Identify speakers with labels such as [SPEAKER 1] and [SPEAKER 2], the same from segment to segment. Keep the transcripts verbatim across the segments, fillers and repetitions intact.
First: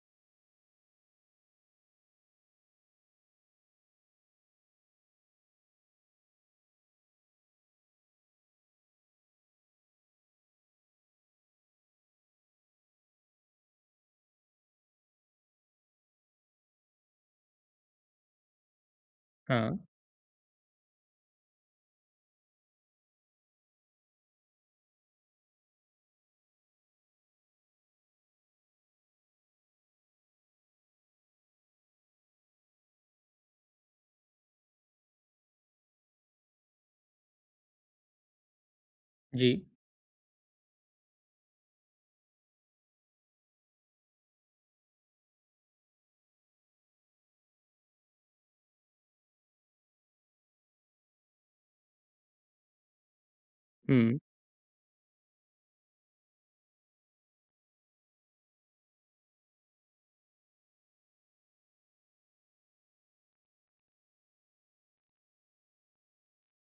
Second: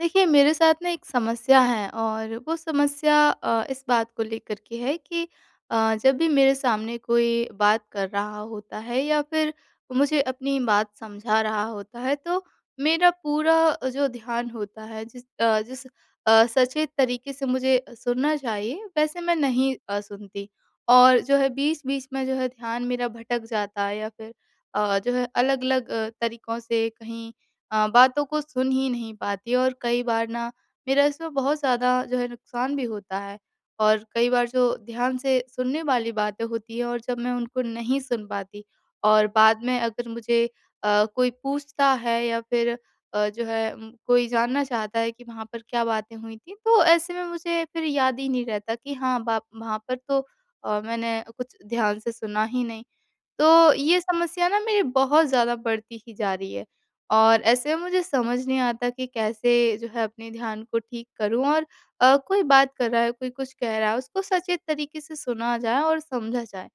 [SPEAKER 1] देखिए, मेरे साथ ना एक समस्या है और वो समस्या अ, इस बात को लेकर के है कि अ, जब भी मेरे सामने कोई बात कर रहा होता है या फिर मुझे अपनी बात समझा रहा होता है, तो मेरा पूरा जो ध्यान होता है जिस अ, जिस अ, सचेत तरीके से मुझे सुनना चाहिए, वैसे मैं नहीं
[SPEAKER 2] हाँ,
[SPEAKER 1] अ, सुनती। और जो है बीच-बीच में जो है ध्यान मेरा भटक जाता है या फिर अ, जो है अलग-अलग तरीकों से कहीं अ, बातों को सुन ही नहीं पाती और कई बार ना मेरा इसमें बहुत ज़्यादा जो है नुकसान भी होता है। और कई बार जो ध्यान से सुनने वाली बातें होती हैं और जब मैं उनको नहीं सुन पाती और
[SPEAKER 2] जी।
[SPEAKER 1] बाद में अगर मुझे अ, कोई पूछता है या फिर अ, जो है उम, कोई जानना चाहता है कि वहाँ पर क्या बातें हुई थी, तो ऐसे में मुझे फिर याद ही नहीं रहता कि हाँ, बा वहाँ पर तो अ, मैंने कुछ ध्यान से सुना ही नहीं। तो ये
[SPEAKER 2] हुँ।
[SPEAKER 1] समस्या ना मेरी बहुत ज़्यादा बढ़ती ही जा रही है। और ऐसे में मुझे समझ नहीं आता कि कैसे जो है अपने ध्यान को ठीक करूँ और अ, कोई बात कर रहा है, कोई कुछ कह रहा है, उसको सचेत तरीके से सुना जाए और समझा जाए।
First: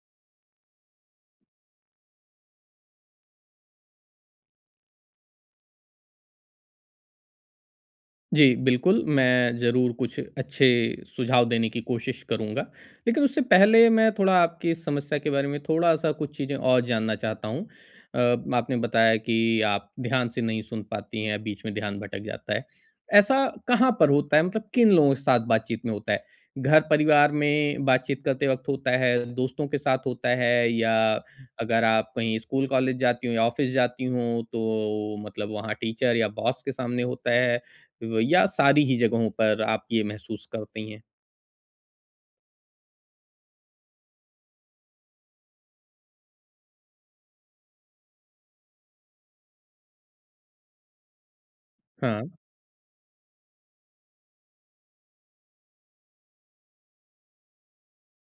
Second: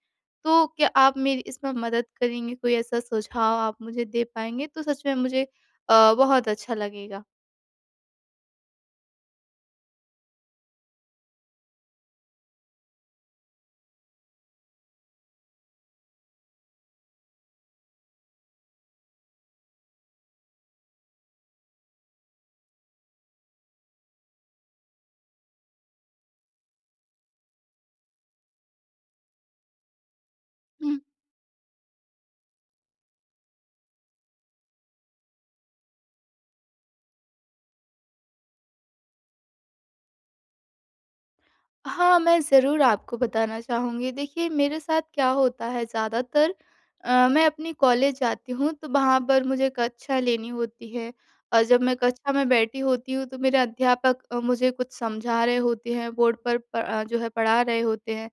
[SPEAKER 1] तो क्या आप मेरी इसमें मदद करेंगे? कोई ऐसा सुझाव आप मुझे दे पाएँगे? तो सच में मुझे अ, बहुत अच्छा लगेगा।
[SPEAKER 2] जी, बिल्कुल, मैं ज़रूर कुछ अच्छे सुझाव देने की कोशिश करूँगा। लेकिन उससे पहले मैं थोड़ा आपकी इस समस्या के बारे में थोड़ा-सा कुछ चीज़ें और जानना चाहता हूँ। अ, आपने बताया कि आप ध्यान से नहीं सुन पाती हैं, बीच में ध्यान भटक जाता है। ऐसा कहाँ पर होता है? मतलब किन लोगों के साथ बातचीत में होता है? घर-परिवार में बातचीत करते वक़्त होता है, दोस्तों के साथ होता है, या अगर आप कहीं स्कूल-कॉलेज जाती हों या ऑफ़िस जाती हों, तो मतलब वहाँ टीचर या बॉस के सामने होता है? व या सारी ही जगहों पर आप ये महसूस करती हैं?
[SPEAKER 1] हाँ, मैं ज़रूर आपको बताना चाहूँगी। देखिए, मेरे साथ क्या होता है ज़्यादातर अ, मैं अपनी कॉलेज जाती हूँ, तो वहाँ पर मुझे कक्षा लेनी होती है और जब मैं कक्षा
[SPEAKER 2] हाँ,
[SPEAKER 1] में बैठी होती हूँ, तो मेरे अध्यापक अ, मुझे कुछ समझा रहे होते हैं, बोर्ड पर प अ, जो है पढ़ा रहे होते हैं,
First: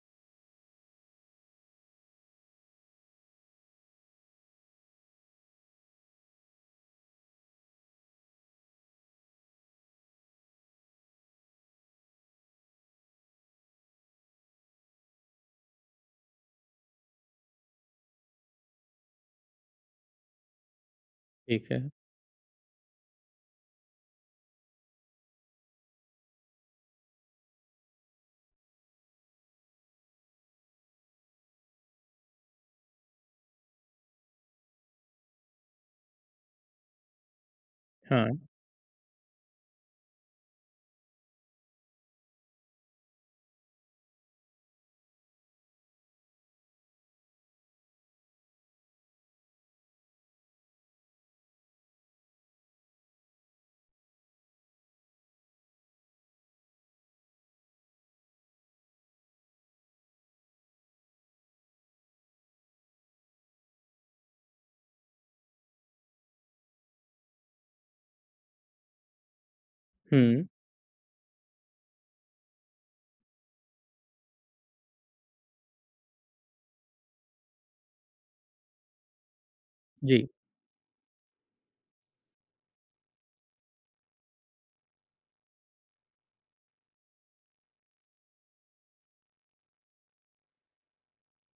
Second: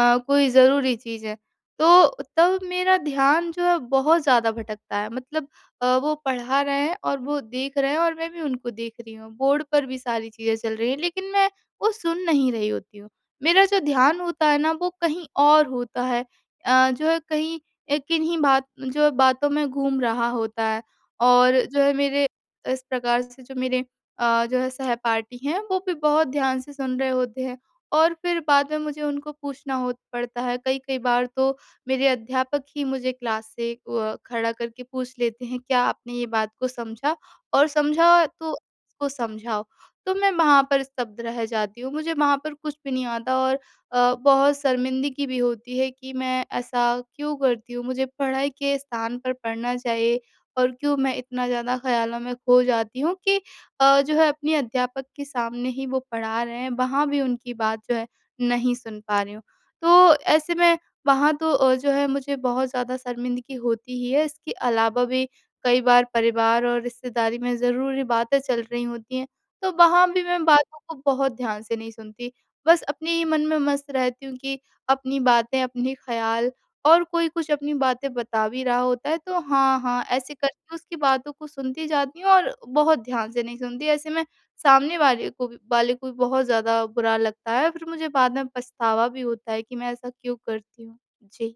[SPEAKER 1] अ, कोई ज़रूरी चीज़ है। तो तब मेरा ध्यान जो है बहुत ज़्यादा भटकता है, मतलब अ, वो पढ़ा रहे हैं और वो देख रहे हैं और मैं भी उनको देख रही हूँ। बोर्ड पर भी सारी चीज़ें चल रही हैं, लेकिन मैं वो सुन नहीं रही होती हूँ। मेरा जो ध्यान होता है ना वो कहीं और होता है, अ, जो है कहीं, अ, किन्हीं बात जो है बातों में घूम रहा होता है और
[SPEAKER 2] ठीक
[SPEAKER 1] जो
[SPEAKER 2] है।
[SPEAKER 1] है मेरे इस प्रकार से जो मेरे अ, जो है सहपाठी हैं वो भी बहुत ध्यान से सुन रहे होते हैं और फिर बाद में मुझे उनको पूछना हो पड़ता है। कई-कई बार तो मेरे अध्यापक ही मुझे क्लास से अ, खड़ा करके पूछ लेते हैं, "क्या आपने ये बात को समझा? और समझा
[SPEAKER 2] हाँ।
[SPEAKER 1] तो इसको समझाओ।" तो मैं वहाँ पर स्तब्ध रह जाती हूँ। मुझे वहाँ पर कुछ भी नहीं आता और अ, बहुत शर्मिंदगी भी होती है कि मैं ऐसा क्यों करती हूँ? मुझे पढ़ाई के स्थान पर पढ़ना चाहिए और क्यों मैं इतना ज़्यादा ख़्यालों में खो जाती हूँ कि अ, जो है अपने अध्यापक के सामने ही वो पढ़ा रहे हैं, वहाँ भी उनकी बात जो है नहीं सुन पा रही हूँ। तो ऐसे में वहाँ तो अ, जो है मुझे बहुत ज़्यादा शर्मिंदगी होती ही है। इसके अलावा भी कई बार परिवार और रिश्तेदारी में ज़रूरी बातें चल रही होती हैं। तो वहाँ भी मैं
[SPEAKER 2] हुँ,
[SPEAKER 1] बातों को बहुत ध्यान से नहीं सुनती। बस अपने ही मन में मस्त रहती हूँ कि अपनी बातें, अपने ख़्याल, और कोई कुछ अपनी बातें बता भी रहा होता है तो हाँ, हाँ,
[SPEAKER 2] जी।
[SPEAKER 1] ऐसे करके उसकी बातों को सुनती जाती हूँ और बहुत ध्यान से नहीं सुनती। ऐसे में सामने वाले को भी वाले को भी बहुत ज़्यादा बुरा लगता है, फिर मुझे बाद में पछतावा भी होता है कि मैं ऐसा क्यों करती हूँ। जी।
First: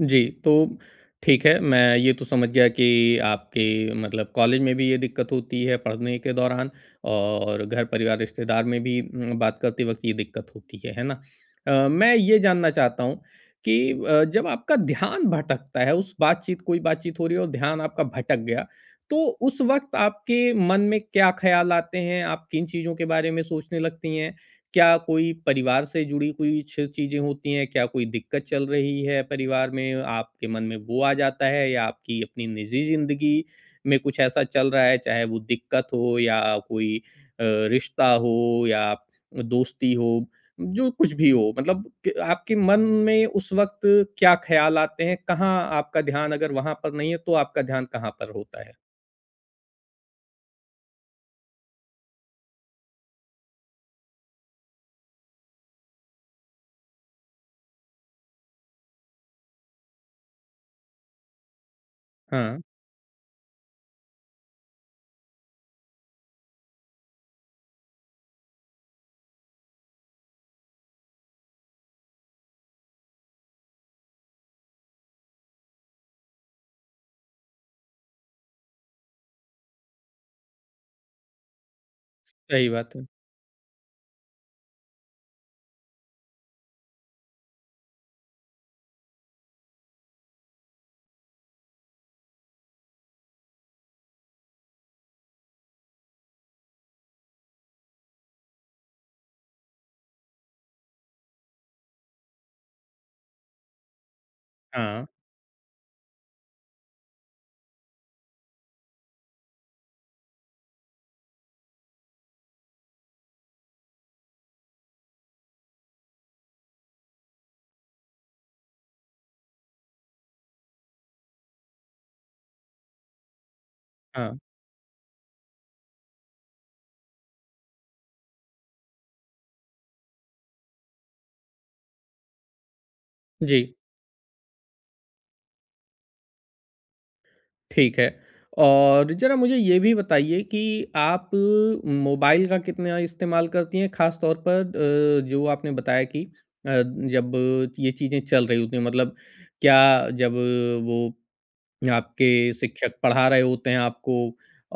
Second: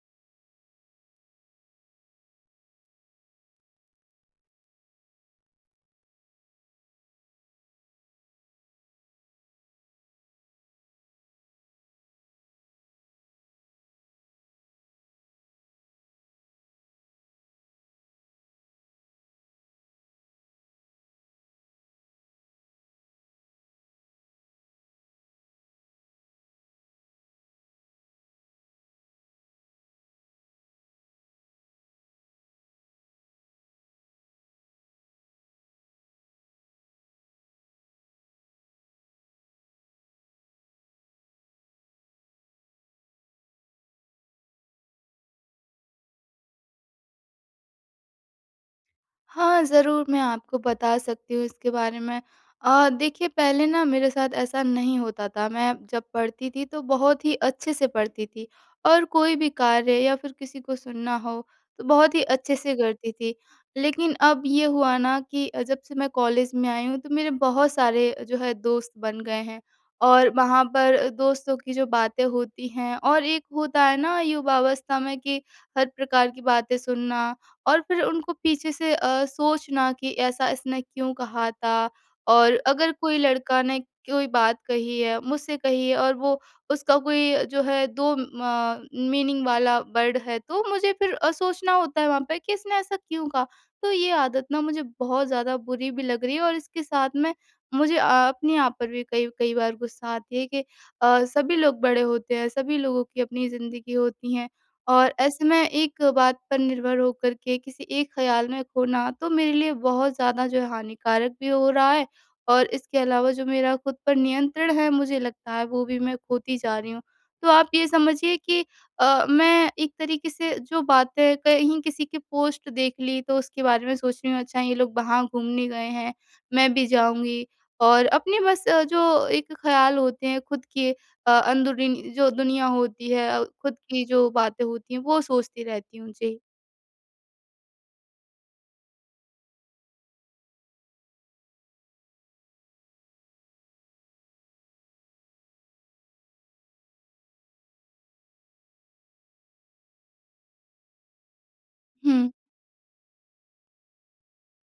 [SPEAKER 2] जी, तो ठीक है, मैं ये तो समझ गया कि आपके मतलब कॉलेज में भी ये दिक्कत होती है पढ़ने के दौरान, और घर परिवार रिश्तेदार में भी उम, बात करते वक़्त ये दिक्कत होती है, है ना? अ, मैं ये जानना चाहता हूँ कि अ, जब आपका ध्यान भटकता है, उस बातचीत कोई बातचीत हो रही है और ध्यान आपका भटक गया, तो उस वक़्त आपके मन में क्या ख़्याल आते हैं? आप किन चीज़ों के बारे में सोचने लगती हैं? क्या कोई परिवार से जुड़ी कुछ चीज़ें होती हैं? क्या कोई दिक्कत चल रही है परिवार में? आपके मन में वो आ जाता है, या आपकी अपनी निजी ज़िंदगी में कुछ ऐसा चल रहा है, चाहे वो दिक्कत हो या कोई अ, रिश्ता हो या दोस्ती हो, जो कुछ भी हो। मतलब क आपके मन में उस वक़्त क्या ख़्याल आते हैं? कहाँ आपका ध्यान, अगर वहाँ पर नहीं है, तो आपका ध्यान कहाँ पर होता है?
[SPEAKER 1] हाँ, ज़रूर मैं आपको बता सकती हूँ इसके बारे में। अ, देखिए, पहले ना मेरे साथ ऐसा नहीं होता था, मैं जब पढ़ती थी तो बहुत ही अच्छे से पढ़ती थी और कोई भी कार्य या फिर किसी को सुनना हो तो बहुत ही अच्छे
[SPEAKER 2] हाँ,
[SPEAKER 1] से करती थी। लेकिन अब ये हुआ ना कि अ, जब से मैं कॉलेज में आई हूँ तो मेरे बहुत सारे जो है दोस्त बन गए हैं और वहाँ पर दोस्तों की जो बातें होती हैं और एक होता है ना युवावस्था में कि हर प्रकार की बातें सुनना और फिर उनको पीछे से अ, सोचना कि ऐसा इसने क्यों कहा था। और
[SPEAKER 2] सही
[SPEAKER 1] अगर
[SPEAKER 2] बात है।
[SPEAKER 1] कोई लड़का ने कोई बात कही है, मुझसे कही है और वो उसका कोई जो है दो म मीनिंग वाला वर्ड है, तो मुझे फिर अ, सोचना होता है वहाँ पे कि इसने ऐसा क्यों कहा? तो ये आदत ना मुझे बहुत ज़्यादा बुरी भी लग रही है और इसके साथ में मुझे अ, अपने आप पर भी कई कई बार गुस्सा आती है कि अ, सभी लोग बड़े होते हैं, सभी लोगों की अपनी ज़िंदगी होती है।
[SPEAKER 2] हाँ,
[SPEAKER 1] और ऐसे में एक बात पर निर्भर होकर के किसी एक ख़्याल में खोना तो मेरे लिए बहुत ज़्यादा जो है हानिकारक भी हो रहा है और इसके अलावा जो मेरा खुद पर नियंत्रण है, मुझे लगता है वो भी मैं खोती जा रही हूँ। तो आप ये समझिए कि अ, मैं एक तरीके से जो बातें कहीं किसी की पोस्ट देख ली तो उसके बारे में सोच रही
[SPEAKER 2] हाँ।
[SPEAKER 1] हूँ, अच्छा ये लोग वहाँ घूमने गए हैं, मैं भी जाऊँगी। और अपने बस अ, जो एक ख़्याल होते हैं खुद के, अ, अंदरूनी जो दुनिया होती है, अ,
[SPEAKER 2] जी।
[SPEAKER 1] खुद की जो बातें होती हैं वो सोचती रहती हूँ। जी।
[SPEAKER 2] ठीक है। और ज़रा मुझे ये भी बताइए कि आप मोबाइल का कितना इस्तेमाल करती हैं? ख़ास तौर पर अ, जो आपने बताया कि अ, जब ये चीज़ें चल रही होती हैं, मतलब क्या जब वो
[SPEAKER 1] हुँ,
[SPEAKER 2] आपके शिक्षक पढ़ा रहे होते हैं आपको,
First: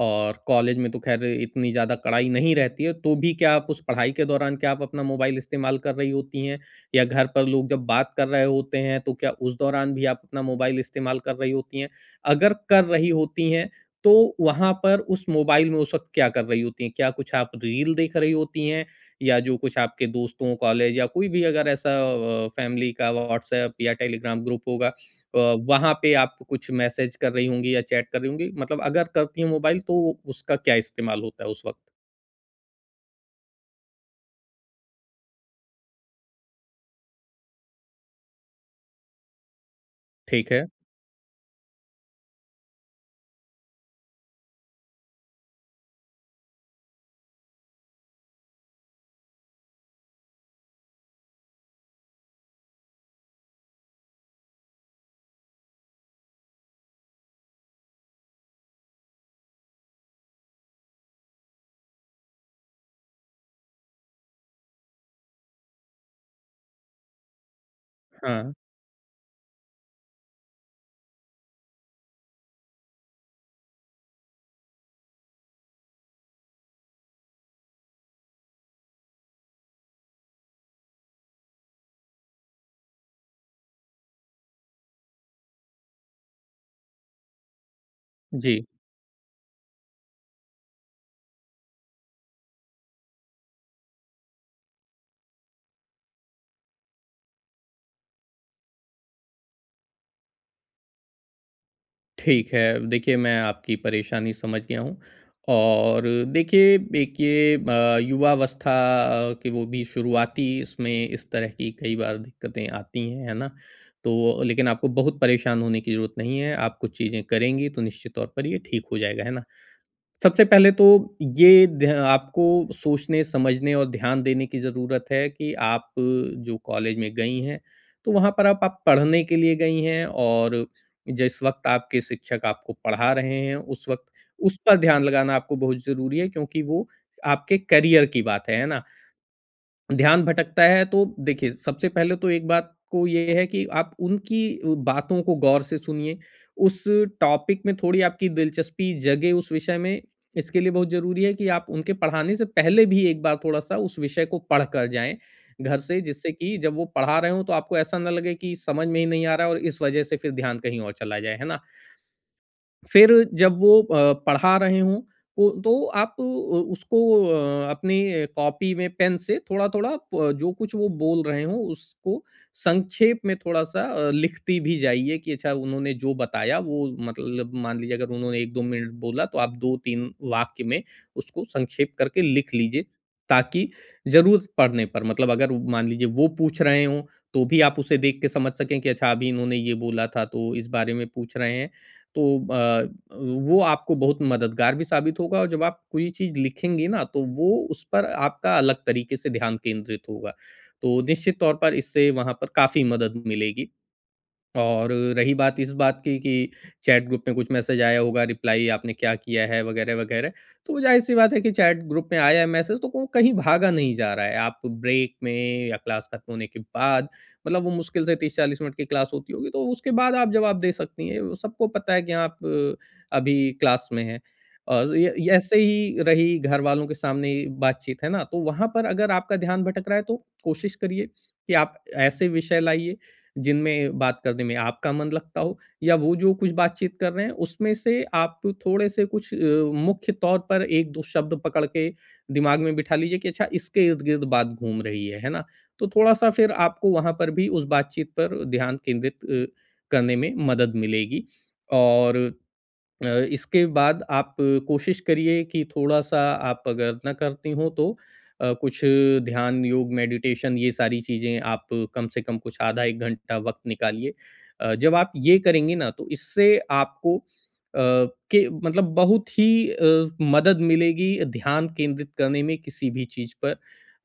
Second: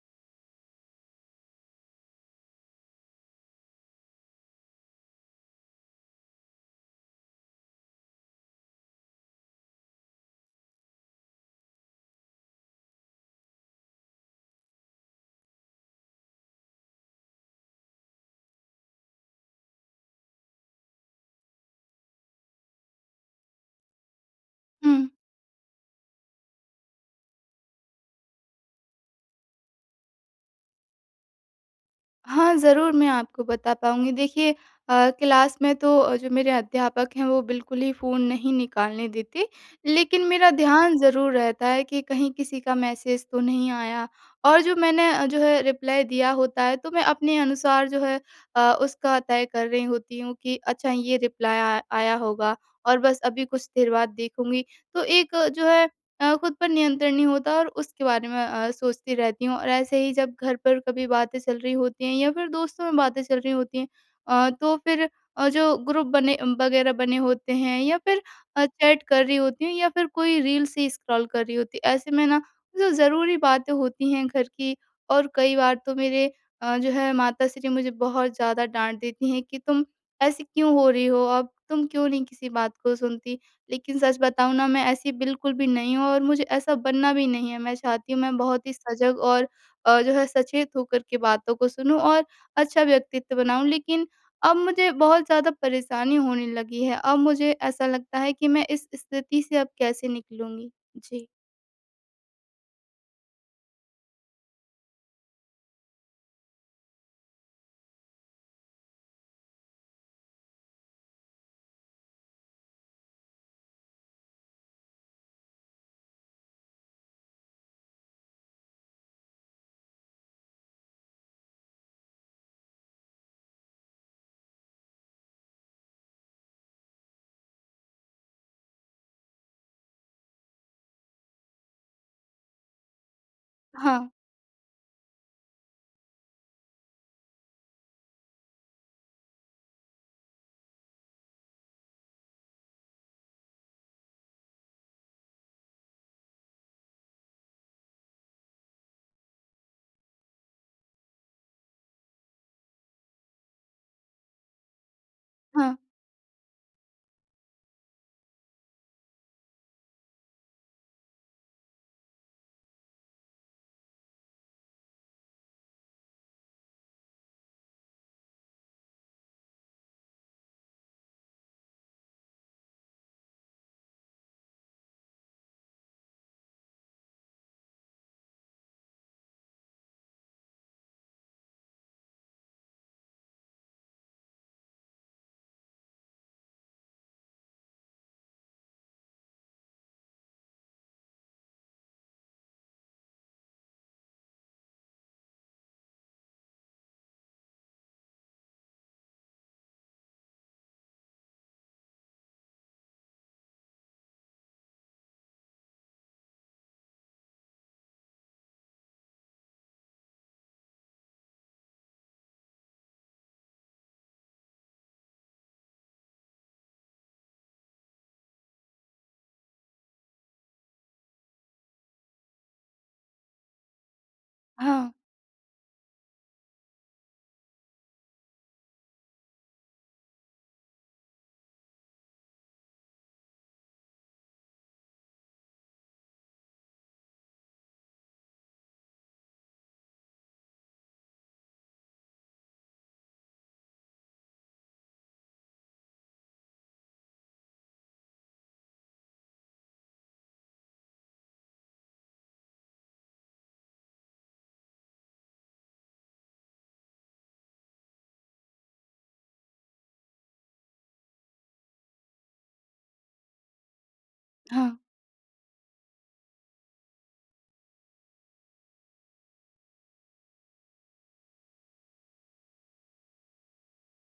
[SPEAKER 2] और कॉलेज में तो खैर इतनी ज़्यादा कड़ाई नहीं रहती है, तो भी क्या आप उस पढ़ाई के दौरान, क्या आप अपना मोबाइल इस्तेमाल कर रही होती हैं? या घर पर लोग जब बात कर रहे होते हैं, तो क्या उस दौरान भी आप अपना मोबाइल इस्तेमाल कर रही होती हैं? अगर कर रही होती हैं, तो वहाँ पर उस मोबाइल में उस वक़्त क्या कर रही होती हैं? क्या कुछ आप रील देख रही होती हैं? या जो कुछ आपके दोस्तों, कॉलेज, या कोई भी अगर ऐसा अ, फैमिली का व्हाट्सएप या टेलीग्राम ग्रुप होगा,
[SPEAKER 1] हुँ।
[SPEAKER 2] अ, वहाँ पे आप कुछ मैसेज कर रही होंगी या चैट कर रही होंगी, मतलब अगर करती हैं मोबाइल, तो उसका क्या इस्तेमाल होता है उस वक़्त?
[SPEAKER 1] हाँ, ज़रूर मैं आपको बता पाऊँगी। देखिए, अ, क्लास में तो अ, जो मेरे अध्यापक हैं वो बिल्कुल ही फ़ोन नहीं निकालने देते। लेकिन मेरा
[SPEAKER 2] ठीक है।
[SPEAKER 1] ध्यान ज़रूर रहता है कि कहीं किसी का मैसेज तो नहीं आया और जो मैंने अ, जो है रिप्लाई दिया होता है तो मैं अपने अनुसार जो है अ, उसका तय कर रही होती हूँ कि अच्छा ये रिप्लाई आ आया होगा और बस अभी कुछ देर बाद देखूँगी। तो एक अ, जो है अ, खुद पर नियंत्रण नहीं होता और उसके बारे में अ, सोचती रहती हूँ और ऐसे ही जब घर पर कभी बातें चल रही होती हैं या फिर दोस्तों में बातें चल रही होती हैं, अ, तो फिर अ, जो ग्रुप बने वगैरह बने होते हैं या फिर
[SPEAKER 2] हाँ,
[SPEAKER 1] अ, चैट कर रही होती हूँ या फिर कोई रील से स्क्रॉल कर रही होती है। ऐसे में ना जो ज़रूरी बातें होती हैं घर की और कई बार तो मेरे अ, जो है माता श्री मुझे बहुत ज़्यादा डांट देती हैं कि तुम ऐसी क्यों हो रही हो, अब तुम क्यों नहीं किसी बात को सुनती। लेकिन सच बताऊँ ना, मैं ऐसी बिल्कुल भी नहीं हूँ और मुझे ऐसा बनना भी नहीं है। मैं चाहती हूँ मैं
[SPEAKER 2] जी,
[SPEAKER 1] बहुत ही सजग और अ, जो है सचेत होकर के बातों को सुनूँ और अच्छा व्यक्तित्व बनाऊँ। लेकिन अब मुझे बहुत ज़्यादा परेशानी होने लगी है। अब मुझे ऐसा लगता है कि मैं इस स्थिति से अब कैसे निकलूँगी? जी।
[SPEAKER 2] ठीक है। देखिए, मैं आपकी परेशानी समझ गया हूँ। और देखिए, एक ये अ, युवावस्था, अ, कि वो भी शुरुआती, इसमें इस तरह की कई बार दिक्कतें आती हैं, है ना? तो लेकिन आपको बहुत परेशान होने की ज़रूरत नहीं है। आप कुछ चीज़ें करेंगी तो निश्चित तौर पर ये ठीक हो जाएगा, है ना? सबसे पहले तो ये ध्या आपको सोचने, समझने और ध्यान देने की ज़रूरत है कि आप जो कॉलेज में गई हैं, तो वहाँ पर आप आप पढ़ने के लिए गई हैं। और जिस वक़्त आपके शिक्षक आपको पढ़ा रहे हैं, उस
[SPEAKER 1] हाँ,
[SPEAKER 2] वक़्त उस पर ध्यान लगाना आपको बहुत ज़रूरी है, क्योंकि वो आपके करियर की बात है, है ना? ध्यान भटकता है, तो देखिए, सबसे पहले तो एक बात को ये है कि आप उनकी अ, बातों को गौर से सुनिए। उस टॉपिक में थोड़ी आपकी दिलचस्पी जगे उस विषय में, इसके लिए बहुत ज़रूरी है कि आप उनके पढ़ाने से पहले भी एक बार थोड़ा-सा उस विषय को पढ़ कर जाएँ
[SPEAKER 1] हाँ,
[SPEAKER 2] घर से, जिससे कि जब वो पढ़ा रहे हों तो आपको ऐसा ना लगे कि समझ में ही नहीं आ रहा है, और इस वज़ह से फिर ध्यान कहीं और चला जाए, है ना? फिर जब वो अ, पढ़ा रहे हों, को तो आप उ उसको अ, अपनी कॉपी में पेन से थोड़ा-थोड़ा, प जो कुछ वो बोल रहे हों, उसको संक्षेप में थोड़ा-सा अ, लिखती भी जाइए कि अच्छा, उन्होंने जो बताया वो, मतलब मान लीजिए अगर उन्होंने एक दो मिनट बोला, तो आप दो तीन वाक्य में उसको संक्षेप करके लिख लीजिए, ताकि ज़रूरत पड़ने पर, मतलब अगर मान लीजिए वो पूछ रहे हों, तो भी आप उसे देख के समझ सकें कि अच्छा, अभी इन्होंने ये बोला था, तो इस बारे में पूछ रहे हैं। तो अ, वो आपको बहुत मददगार भी साबित होगा, और जब आप कोई चीज़ लिखेंगी ना, तो वो उस पर आपका अलग तरीके से ध्यान केंद्रित होगा। तो निश्चित तौर पर इससे वहाँ पर काफ़ी मदद मिलेगी। और रही बात इस बात की कि चैट ग्रुप में कुछ मैसेज आया होगा, रिप्लाई आपने क्या किया है वगैरह-वगैरह, तो वो ज़ाहिर-सी बात है कि चैट ग्रुप में आया है मैसेज, तो वो कहीं भागा नहीं जा रहा है। आप ब्रेक में, या क्लास खत्म होने के बाद, मतलब वो मुश्किल से तीस चालीस मिनट की क्लास होती होगी, तो उसके बाद आप जवाब दे सकती हैं। वो सबको पता है कि आप अ, अभी क्लास में हैं।
[SPEAKER 1] हाँ,
[SPEAKER 2] और ये ये ऐसे ही रही घरवालों के सामने बातचीत, है ना? तो वहाँ पर अगर आपका ध्यान भटक रहा है, तो कोशिश करिए कि आप ऐसे विषय लाइए जिनमें बात करने में आपका मन लगता हो, या वो जो कुछ बातचीत कर रहे हैं उसमें से आप थोड़े-से कुछ, अ, मुख्य तौर पर एक दो शब्द पकड़ के दिमाग में बिठा लीजिए कि अच्छा, इसके इर्द-गिर्द बात घूम रही है, है ना? तो थोड़ा-सा फिर आपको वहाँ पर भी उस बातचीत पर ध्यान केंद्रित अ, करने में मदद मिलेगी। और अ, इसके बाद आप कोशिश करिए कि थोड़ा-सा, आप अगर ना करती हों तो, अ, कुछ ध्यान, योग, मेडिटेशन, ये सारी चीज़ें आप कम से कम कुछ आधा एक घंटा वक़्त निकालिए।
[SPEAKER 1] हाँ।
[SPEAKER 2] अ, जब आप ये करेंगी ना, तो इससे आपको, अ, के मतलब बहुत ही अ, मदद मिलेगी ध्यान केंद्रित करने में किसी भी चीज़ पर।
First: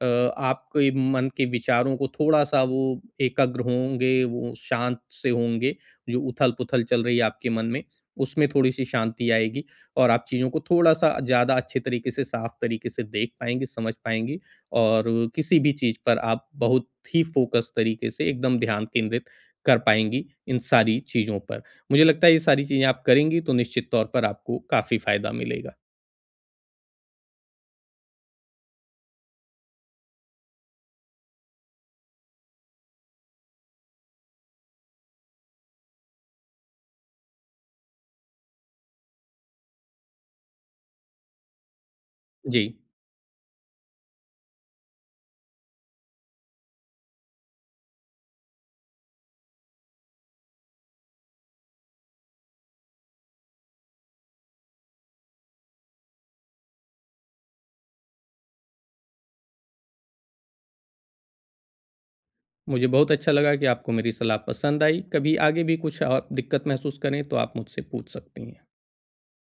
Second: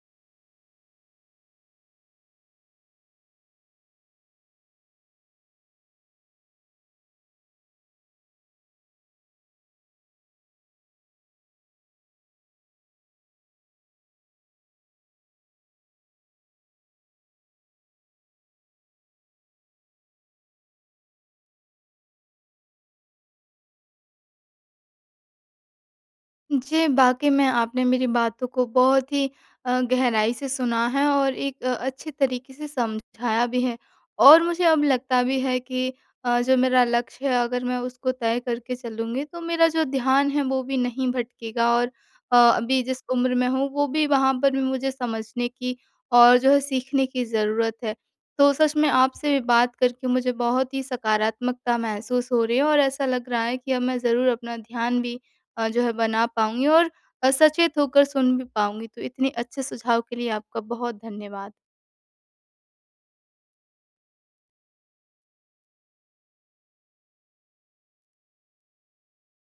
[SPEAKER 2] अ, आपके मन के विचारों को थोड़ा-सा वो एकाग्र होंगे, वो शांत से होंगे, जो उथल-पुथल चल रही है आपके मन में, उसमें थोड़ी-सी शांति आएगी। और आप चीज़ों को थोड़ा-सा ज़्यादा अच्छे तरीके से, साफ तरीके से देख पाएँगी, समझ पाएँगी, और किसी भी चीज़ पर आप बहुत ही फ़ोकस तरीके से, एकदम ध्यान केंद्रित कर पाएँगी इन सारी चीज़ों पर। मुझे लगता है ये सारी चीज़ें आप करेंगी तो निश्चित तौर पर आपको काफ़ी फ़ायदा मिलेगा।
[SPEAKER 1] जी, वाक़ई में आपने मेरी बातों को बहुत ही अ, गहराई से सुना है और एक अ, अच्छे तरीके से समझाया भी है। और मुझे अब लगता भी है कि अ, जो मेरा लक्ष्य है, अगर मैं उसको तय करके चलूँगी तो मेरा जो ध्यान है वो भी नहीं भटकेगा और अ,
[SPEAKER 2] जी,
[SPEAKER 1] अभी जिस उम्र में हूँ वो भी, वहाँ पर भी मुझे समझने की और जो है सीखने की ज़रूरत है। तो सच में आपसे भी बात करके मुझे बहुत ही सकारात्मकता महसूस हो रही है और ऐसा लग रहा है कि अब मैं ज़रूर अपना ध्यान भी अ, जो है बना पाऊँगी और अ, सचेत होकर सुन भी पाऊँगी। तो इतने अच्छे सुझाव के लिए आपका बहुत धन्यवाद।
[SPEAKER 2] मुझे बहुत अच्छा लगा कि आपको मेरी सलाह पसंद आई। कभी आगे भी कुछ आप दिक्कत महसूस करें तो आप मुझसे पूछ सकती हैं।